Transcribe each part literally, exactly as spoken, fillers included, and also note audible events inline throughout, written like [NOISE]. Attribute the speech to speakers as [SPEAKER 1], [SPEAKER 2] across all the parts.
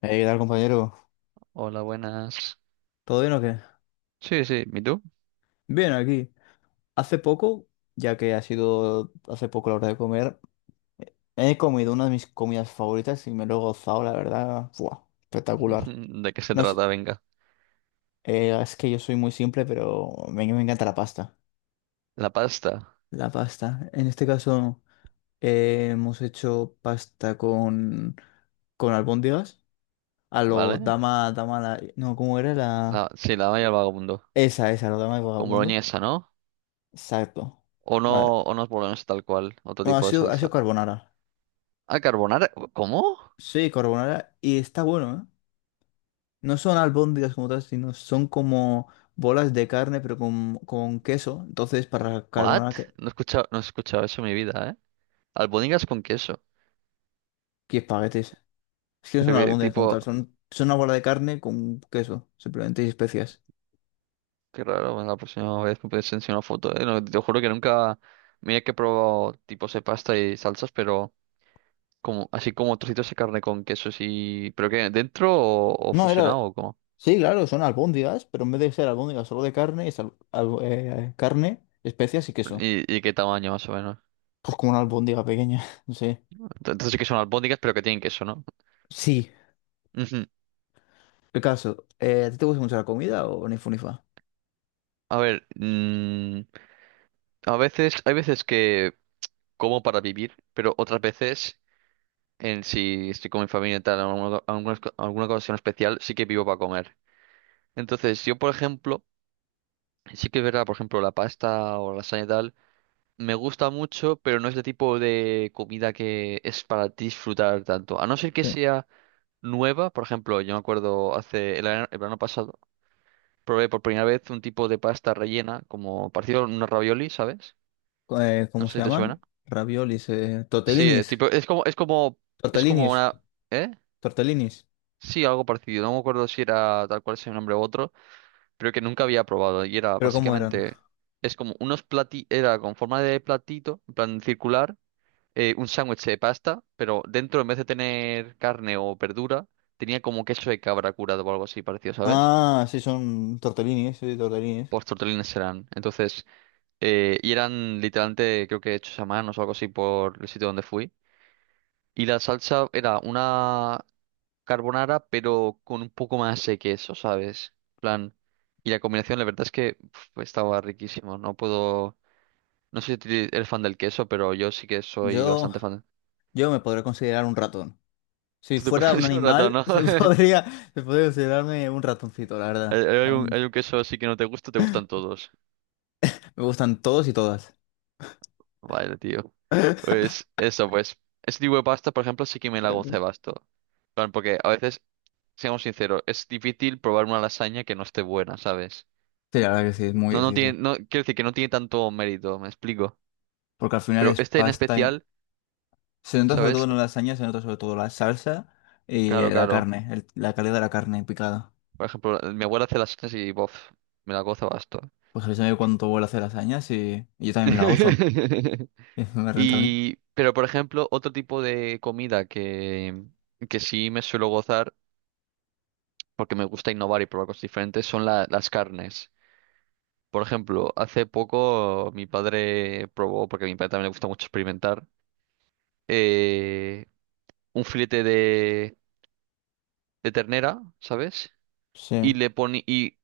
[SPEAKER 1] Hey, ¿qué tal, compañero?
[SPEAKER 2] Hola, buenas.
[SPEAKER 1] ¿Todo bien o qué?
[SPEAKER 2] Sí, sí, ¿y tú?
[SPEAKER 1] Bien, aquí. Hace poco, ya que ha sido hace poco la hora de comer, he comido una de mis comidas favoritas y me lo he gozado, la verdad. ¡Buah! Espectacular.
[SPEAKER 2] [LAUGHS] ¿De qué se
[SPEAKER 1] No sé,
[SPEAKER 2] trata? Venga.
[SPEAKER 1] eh, es que yo soy muy simple, pero me, me encanta la pasta.
[SPEAKER 2] La pasta,
[SPEAKER 1] La pasta. En este caso, eh, hemos hecho pasta con, con albóndigas. A lo
[SPEAKER 2] ¿vale?
[SPEAKER 1] dama, dama, la... No, ¿cómo era la...?
[SPEAKER 2] La, sí, la valla al vagabundo.
[SPEAKER 1] Esa, esa, lo dama de
[SPEAKER 2] Con
[SPEAKER 1] vagabundo.
[SPEAKER 2] boloñesa, ¿no?
[SPEAKER 1] Exacto.
[SPEAKER 2] O no,
[SPEAKER 1] Madre.
[SPEAKER 2] o no es boloñesa tal cual, otro
[SPEAKER 1] No, ha
[SPEAKER 2] tipo de
[SPEAKER 1] sido, ha sido
[SPEAKER 2] salsa.
[SPEAKER 1] carbonara.
[SPEAKER 2] Ah, carbonara. ¿Cómo?
[SPEAKER 1] Sí, carbonara. Y está bueno, ¿eh? No son albóndigas como tal, sino son como bolas de carne, pero con, con queso. Entonces, para
[SPEAKER 2] ¿What?
[SPEAKER 1] carbonara, que,
[SPEAKER 2] No he escuchado, no he escuchado eso en mi vida, ¿eh? Albóndigas con queso.
[SPEAKER 1] que espaguetis. Es que no son
[SPEAKER 2] Pero que
[SPEAKER 1] albóndigas como tal,
[SPEAKER 2] tipo,
[SPEAKER 1] son, son una bola de carne con queso, simplemente y especias.
[SPEAKER 2] qué raro, bueno, la próxima vez me puedes enseñar una foto, ¿eh? No, te juro que nunca. Mira que he probado tipos de pasta y salsas, pero. Como, así como trocitos de carne con queso y ¿pero qué? ¿Dentro o, o
[SPEAKER 1] No, era...
[SPEAKER 2] fusionado o cómo?
[SPEAKER 1] Sí, claro, son albóndigas, pero en vez de ser albóndigas solo de carne, es al- al- eh, carne, especias y queso.
[SPEAKER 2] ¿Y, y qué tamaño más o menos?
[SPEAKER 1] Pues como una albóndiga pequeña, [LAUGHS] no sé.
[SPEAKER 2] Ent- Entonces sí que son albóndigas pero que tienen queso, ¿no?
[SPEAKER 1] Sí,
[SPEAKER 2] Ujú.
[SPEAKER 1] el caso. eh, ¿a ti te gusta mucho la comida o ni fu ni fa?
[SPEAKER 2] A ver, mm, a veces, hay veces que como para vivir, pero otras veces, en si estoy con mi familia y tal, alguna, alguna, alguna ocasión especial, sí que vivo para comer. Entonces yo, por ejemplo, sí que es verdad, por ejemplo, la pasta o la lasaña y tal, me gusta mucho, pero no es el tipo de comida que es para disfrutar tanto, a no ser que sea nueva. Por ejemplo, yo me acuerdo hace el, verano el verano pasado, probé por primera vez un tipo de pasta rellena, como parecido a unos ravioli, ¿sabes?
[SPEAKER 1] Eh,
[SPEAKER 2] No
[SPEAKER 1] ¿cómo
[SPEAKER 2] sé
[SPEAKER 1] se
[SPEAKER 2] si te suena.
[SPEAKER 1] llaman? Raviolis, eh,
[SPEAKER 2] Sí, es
[SPEAKER 1] tortellinis,
[SPEAKER 2] tipo, es como, es como, es como
[SPEAKER 1] tortellinis,
[SPEAKER 2] una, ¿eh?
[SPEAKER 1] tortellinis.
[SPEAKER 2] Sí, algo parecido. No me acuerdo si era tal cual ese nombre u otro, pero que nunca había probado. Y era
[SPEAKER 1] ¿Pero cómo eran?
[SPEAKER 2] básicamente, es como unos plati, era con forma de platito, en plan circular, eh, un sándwich de pasta, pero dentro, en vez de tener carne o verdura, tenía como queso de cabra curado o algo así parecido, ¿sabes?
[SPEAKER 1] Ah, sí, son tortellinis, sí, tortellinis.
[SPEAKER 2] Tortellines serán. Entonces, eh, y eran literalmente, creo que hechos a mano o algo así por el sitio donde fui. Y la salsa era una carbonara, pero con un poco más de queso, ¿sabes? Plan. Y la combinación, la verdad es que pf, estaba riquísimo. No puedo. No sé si ti- eres fan del queso, pero yo sí que soy
[SPEAKER 1] Yo,
[SPEAKER 2] bastante fan.
[SPEAKER 1] yo me podría considerar un ratón.
[SPEAKER 2] [LAUGHS]
[SPEAKER 1] Si
[SPEAKER 2] Tú te
[SPEAKER 1] fuera un
[SPEAKER 2] puedes [LAUGHS] un rato,
[SPEAKER 1] animal,
[SPEAKER 2] ¿no?
[SPEAKER 1] [LAUGHS] se
[SPEAKER 2] [LAUGHS]
[SPEAKER 1] podría, se podría considerarme un ratoncito, la verdad.
[SPEAKER 2] Hay hay
[SPEAKER 1] A
[SPEAKER 2] un,
[SPEAKER 1] mí
[SPEAKER 2] hay un queso así que no te gusta, te gustan todos.
[SPEAKER 1] me gustan todos y todas.
[SPEAKER 2] Vale, tío.
[SPEAKER 1] [LAUGHS]
[SPEAKER 2] Pues eso, pues. Ese tipo de pasta, por ejemplo, sí que me la hago un cebasto. Plan, porque a veces, seamos sinceros, es difícil probar una lasaña que no esté buena, ¿sabes?
[SPEAKER 1] Sí, la verdad que sí, es muy
[SPEAKER 2] No, no
[SPEAKER 1] difícil.
[SPEAKER 2] tiene, no, quiero decir que no tiene tanto mérito, me explico.
[SPEAKER 1] Porque al final
[SPEAKER 2] Pero
[SPEAKER 1] es
[SPEAKER 2] este en
[SPEAKER 1] pasta y...
[SPEAKER 2] especial,
[SPEAKER 1] Se nota sobre todo
[SPEAKER 2] ¿sabes?
[SPEAKER 1] en la lasaña, se nota sobre todo la salsa y eh,
[SPEAKER 2] Claro,
[SPEAKER 1] la
[SPEAKER 2] claro.
[SPEAKER 1] carne, el- la calidad de la carne picada.
[SPEAKER 2] Por ejemplo, mi abuela hace lasañas y, bof, me la gozo basto.
[SPEAKER 1] Pues avísame cuando vuelva a hacer lasañas y, y yo también me la gozo.
[SPEAKER 2] [LAUGHS]
[SPEAKER 1] [LAUGHS] Y eso me renta a mí.
[SPEAKER 2] Y, pero por ejemplo, otro tipo de comida que, que sí me suelo gozar, porque me gusta innovar y probar cosas diferentes, son la- las carnes. Por ejemplo, hace poco mi padre probó, porque a mi padre también le gusta mucho experimentar, eh, un filete de, de ternera, ¿sabes? Y
[SPEAKER 1] Sí.
[SPEAKER 2] le pone y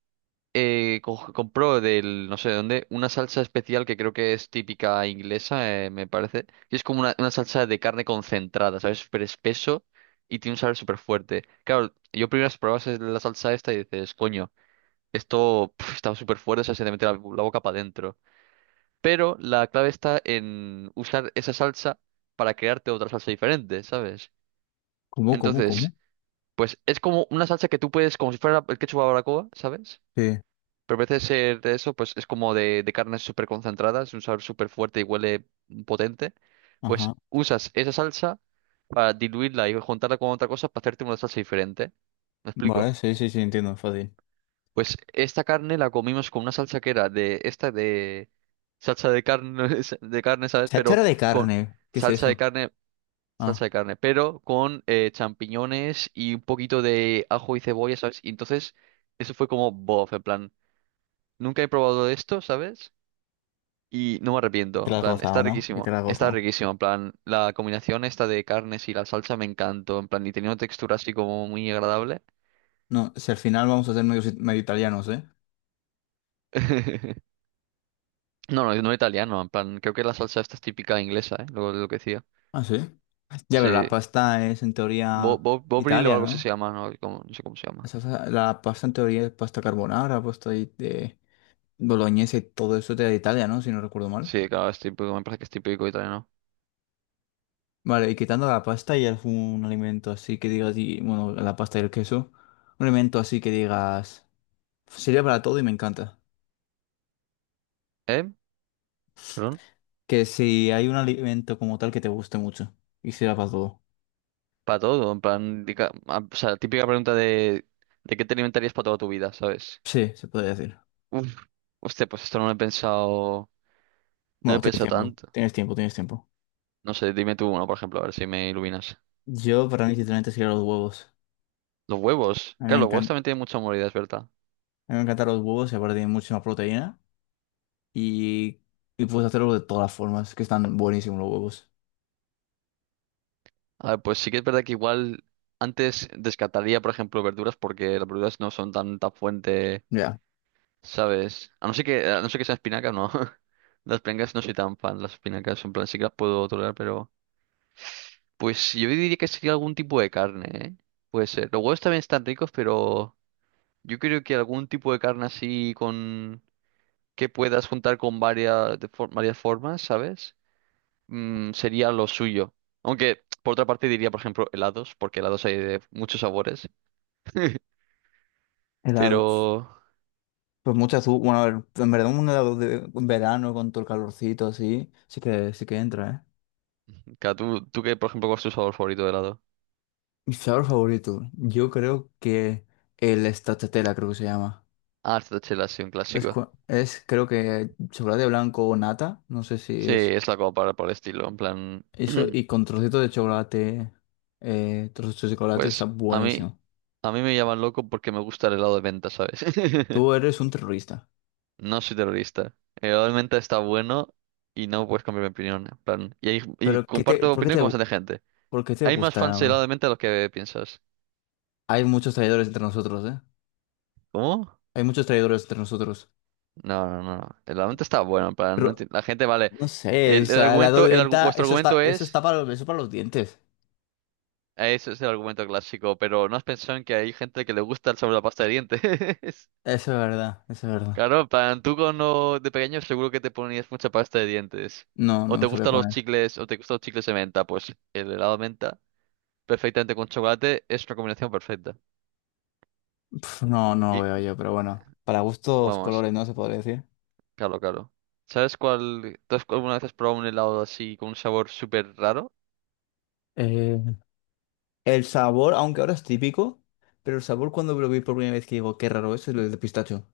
[SPEAKER 2] eh, co- compró del no sé de dónde una salsa especial que creo que es típica inglesa, eh, me parece. Y es como una, una salsa de carne concentrada, ¿sabes? Súper espeso y tiene un sabor súper fuerte. Claro, yo primero probas la salsa esta y dices, coño, esto pf, está súper fuerte, o sea, se te mete la la boca para adentro. Pero la clave está en usar esa salsa para crearte otra salsa diferente, ¿sabes?
[SPEAKER 1] ¿Cómo, cómo, cómo?
[SPEAKER 2] Entonces, pues es como una salsa que tú puedes, como si fuera el ketchup a la barbacoa, ¿sabes?
[SPEAKER 1] Sí.
[SPEAKER 2] Pero en vez de ser de eso, pues es como de, de carne súper concentrada, es un sabor súper fuerte y huele potente.
[SPEAKER 1] Ajá.
[SPEAKER 2] Pues usas esa salsa para diluirla y juntarla con otra cosa para hacerte una salsa diferente. ¿Me explico?
[SPEAKER 1] Vale, sí, sí, sí, entiendo, fácil.
[SPEAKER 2] Pues esta carne la comimos con una salsa que era de esta de salsa de carne [LAUGHS] de carne, ¿sabes? Pero
[SPEAKER 1] Cháchara de
[SPEAKER 2] con
[SPEAKER 1] carne. ¿Qué es
[SPEAKER 2] salsa de
[SPEAKER 1] eso?
[SPEAKER 2] carne, salsa
[SPEAKER 1] Ah,
[SPEAKER 2] de carne, pero con eh, champiñones y un poquito de ajo y cebolla, ¿sabes? Y entonces eso fue como bof, en plan, nunca he probado esto, ¿sabes? Y no me arrepiento,
[SPEAKER 1] te
[SPEAKER 2] en
[SPEAKER 1] la has
[SPEAKER 2] plan,
[SPEAKER 1] gozado,
[SPEAKER 2] está
[SPEAKER 1] ¿no? Y te
[SPEAKER 2] riquísimo,
[SPEAKER 1] la has
[SPEAKER 2] está
[SPEAKER 1] gozado.
[SPEAKER 2] riquísimo, en plan, la combinación esta de carnes y la salsa me encantó, en plan, y tenía una textura así como muy agradable.
[SPEAKER 1] No, si al final vamos a ser medio, si, medio italianos, ¿eh?
[SPEAKER 2] [LAUGHS] No, no, no italiano, en plan, creo que la salsa esta es típica inglesa, ¿eh? Lo, lo que decía.
[SPEAKER 1] Ah, sí. Ya, pero la
[SPEAKER 2] Sí.
[SPEAKER 1] pasta es en
[SPEAKER 2] Bo,
[SPEAKER 1] teoría
[SPEAKER 2] Bo- Bovril o
[SPEAKER 1] Italia,
[SPEAKER 2] algo así
[SPEAKER 1] ¿no?
[SPEAKER 2] se llama, no, Como- no sé cómo se
[SPEAKER 1] O
[SPEAKER 2] llama.
[SPEAKER 1] sea, la pasta en teoría es pasta carbonara, pasta de, de boloñesa y todo eso de Italia, ¿no? Si no recuerdo mal.
[SPEAKER 2] Sí, claro, es típico, me parece que es típico italiano.
[SPEAKER 1] Vale, y quitando la pasta y algún alimento así que digas, y, bueno, la pasta y el queso, un alimento así que digas, sirve para todo y me encanta.
[SPEAKER 2] ¿Eh? ¿Perdón?
[SPEAKER 1] Que si hay un alimento como tal que te guste mucho y sirva para todo.
[SPEAKER 2] Para todo, en plan, dica- ah, o sea, típica pregunta de, de qué te alimentarías para toda tu vida, ¿sabes?
[SPEAKER 1] Sí, se puede decir.
[SPEAKER 2] Uf, hostia, pues esto no lo he pensado, no lo he
[SPEAKER 1] Bueno, tienes
[SPEAKER 2] pensado
[SPEAKER 1] tiempo,
[SPEAKER 2] tanto.
[SPEAKER 1] tienes tiempo, tienes tiempo.
[SPEAKER 2] No sé, dime tú uno, por ejemplo, a ver si me iluminas.
[SPEAKER 1] Yo, para mí, sinceramente, serían los huevos.
[SPEAKER 2] Los huevos,
[SPEAKER 1] A mí me
[SPEAKER 2] claro, los huevos
[SPEAKER 1] encantan,
[SPEAKER 2] también tienen mucha moralidad, es verdad.
[SPEAKER 1] a mí me encantan los huevos y aparte tienen muchísima proteína y, y puedes hacerlo de todas las formas, que están buenísimos los huevos.
[SPEAKER 2] A ver, pues sí que es verdad que igual antes descartaría, por ejemplo, verduras porque las verduras no son tan, tan fuente,
[SPEAKER 1] Ya.
[SPEAKER 2] ¿sabes? A no ser que, a no ser que sean espinacas, no. [LAUGHS] Las espinacas no soy tan fan, las espinacas en plan sí que las puedo tolerar, pero pues yo diría que sería algún tipo de carne, ¿eh? Puede ser. Los huevos también están ricos, pero yo creo que algún tipo de carne así con que puedas juntar con varias de for- varias formas, ¿sabes? Mm, sería lo suyo. Aunque por otra parte diría, por ejemplo, helados, porque helados hay de muchos sabores.
[SPEAKER 1] Helados.
[SPEAKER 2] Pero,
[SPEAKER 1] Pues mucha azúcar, bueno, a ver, en verdad un helado de en verano con todo el calorcito así, sí que, sí que entra, ¿eh?
[SPEAKER 2] claro, ¿tú, tú qué, por ejemplo, cuál es tu sabor favorito de helado?
[SPEAKER 1] Mi sabor favorito, yo creo que el stracciatella creo que se llama.
[SPEAKER 2] Ah, esta chela es un
[SPEAKER 1] Es,
[SPEAKER 2] clásico.
[SPEAKER 1] cua- es creo que chocolate blanco o nata, no sé si
[SPEAKER 2] Sí,
[SPEAKER 1] es
[SPEAKER 2] es la copa para por el estilo, en plan,
[SPEAKER 1] eso,
[SPEAKER 2] [CLEARS THROAT]
[SPEAKER 1] y con trocitos de chocolate, eh, trozos de chocolate que está
[SPEAKER 2] pues a mí,
[SPEAKER 1] buenísimo.
[SPEAKER 2] a mí me llaman loco porque me gusta el helado de menta, ¿sabes?
[SPEAKER 1] Tú
[SPEAKER 2] [LAUGHS]
[SPEAKER 1] eres un terrorista,
[SPEAKER 2] No soy terrorista. El helado de menta está bueno y no puedes cambiar mi opinión, en plan, y, hay- y
[SPEAKER 1] pero ¿qué te,
[SPEAKER 2] comparto
[SPEAKER 1] ¿por qué
[SPEAKER 2] opinión
[SPEAKER 1] te,
[SPEAKER 2] con bastante gente.
[SPEAKER 1] por qué te
[SPEAKER 2] Hay más fans del
[SPEAKER 1] gusta?
[SPEAKER 2] helado de menta de lo que piensas.
[SPEAKER 1] Hay muchos traidores entre nosotros, ¿eh?
[SPEAKER 2] ¿Cómo?
[SPEAKER 1] Hay muchos traidores entre nosotros.
[SPEAKER 2] No, no, no, no. El helado de menta está bueno, en plan, no enti-
[SPEAKER 1] Pero
[SPEAKER 2] la gente, vale.
[SPEAKER 1] No sé, o
[SPEAKER 2] El, el
[SPEAKER 1] sea, el lado
[SPEAKER 2] argumento,
[SPEAKER 1] de
[SPEAKER 2] el, argu-
[SPEAKER 1] venta,
[SPEAKER 2] vuestro
[SPEAKER 1] eso
[SPEAKER 2] argumento
[SPEAKER 1] está, eso
[SPEAKER 2] es
[SPEAKER 1] está para los, eso para los dientes.
[SPEAKER 2] eso, es el argumento clásico, pero ¿no has pensado en que hay gente que le gusta el sabor de la pasta de dientes? [LAUGHS]
[SPEAKER 1] Eso es verdad, eso es verdad.
[SPEAKER 2] Claro, en plan, tú cuando de pequeño seguro que te ponías mucha pasta de dientes.
[SPEAKER 1] No,
[SPEAKER 2] O
[SPEAKER 1] no
[SPEAKER 2] te
[SPEAKER 1] me suele
[SPEAKER 2] gustan los
[SPEAKER 1] poner.
[SPEAKER 2] chicles, o te gustan los chicles de menta, pues el helado de menta, perfectamente con chocolate, es una combinación perfecta.
[SPEAKER 1] Pf, no, no lo
[SPEAKER 2] Y
[SPEAKER 1] veo yo, pero bueno. Para gustos,
[SPEAKER 2] vamos,
[SPEAKER 1] colores, ¿no? Se podría decir.
[SPEAKER 2] claro, claro. ¿Sabes cuál? ¿Tú has- alguna vez has probado un helado así con un sabor súper raro?
[SPEAKER 1] Eh, El sabor, aunque ahora es típico, pero el sabor cuando lo vi por primera vez que digo, qué raro eso, es el de pistacho.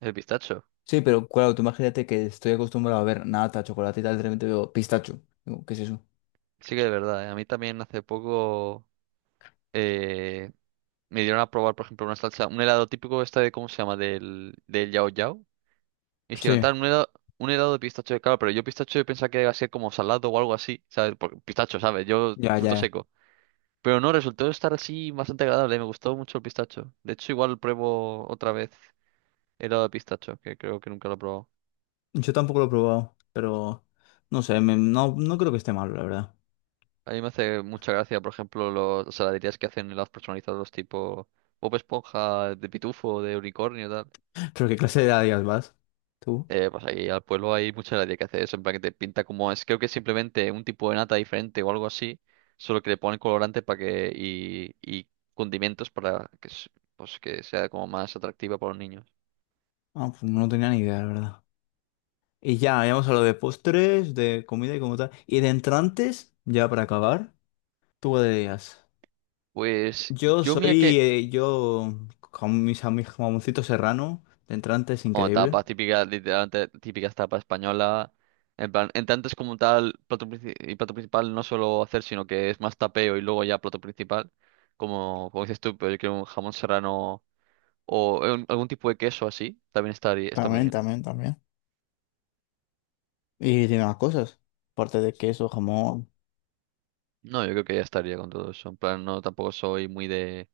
[SPEAKER 2] El pistacho.
[SPEAKER 1] Sí, pero claro, tú imagínate que estoy acostumbrado a ver nata, chocolate y tal, de repente veo pistacho. Digo, ¿qué es eso?
[SPEAKER 2] Sí que de verdad, ¿eh? A mí también hace poco eh, me dieron a probar, por ejemplo, una salsa, un helado típico este de, ¿cómo se llama? Del, del Yao Yao. Me hicieron
[SPEAKER 1] Sí,
[SPEAKER 2] tal, un helado, un helado de pistacho, claro, pero yo pistacho yo pensaba que iba a ser como salado o algo así, ¿sabes? Porque pistacho, ¿sabes? Yo
[SPEAKER 1] ya,
[SPEAKER 2] fruto
[SPEAKER 1] ya.
[SPEAKER 2] seco. Pero no, resultó estar así bastante agradable, me gustó mucho el pistacho. De hecho, igual pruebo otra vez helado de pistacho, que creo que nunca lo he probado.
[SPEAKER 1] Yo tampoco lo he probado, pero no sé, me- no, no creo que esté malo, la verdad.
[SPEAKER 2] A mí me hace mucha gracia, por ejemplo, los, las heladerías que hacen helados personalizados tipo Bob Esponja, de Pitufo, de Unicornio, tal.
[SPEAKER 1] ¿Pero qué clase de Adidas vas? ¿Tú?
[SPEAKER 2] Eh, pues aquí al pueblo hay mucha gracia que hace eso, en plan que te pinta como es, creo que es simplemente un tipo de nata diferente o algo así, solo que le ponen colorante para que y, y condimentos para que, s- pues, que sea como más atractiva para los niños.
[SPEAKER 1] Ah, pues no tenía ni idea, la verdad. Y ya, habíamos hablado de postres, de comida y como tal. Y de entrantes, ya para acabar, tú qué días.
[SPEAKER 2] Pues
[SPEAKER 1] Yo
[SPEAKER 2] yo mira
[SPEAKER 1] soy,
[SPEAKER 2] que,
[SPEAKER 1] eh, yo, con mis amigos, jamoncito serrano, de entrantes
[SPEAKER 2] oh,
[SPEAKER 1] increíble.
[SPEAKER 2] tapas típicas, literalmente típicas tapas española, en plan, en tanto es como tal, plato, princi- y plato principal no solo hacer, sino que es más tapeo y luego ya plato principal, como, como dices tú, pero yo quiero un jamón serrano o eh, un- algún tipo de queso así, también está está muy
[SPEAKER 1] También,
[SPEAKER 2] bien.
[SPEAKER 1] también, también. Y tiene más cosas. Aparte de queso, jamón.
[SPEAKER 2] No, yo creo que ya estaría con todo eso. En plan, no, tampoco soy muy de,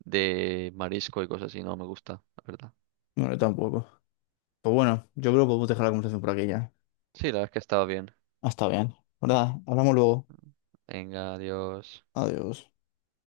[SPEAKER 2] de marisco y cosas así, no me gusta, la verdad.
[SPEAKER 1] No, yo tampoco. Pues bueno, yo creo que podemos dejar la conversación por aquí ya.
[SPEAKER 2] Sí, la verdad es que estaba bien.
[SPEAKER 1] Ah, está bien, ¿verdad? Hablamos luego.
[SPEAKER 2] Venga, adiós.
[SPEAKER 1] Adiós.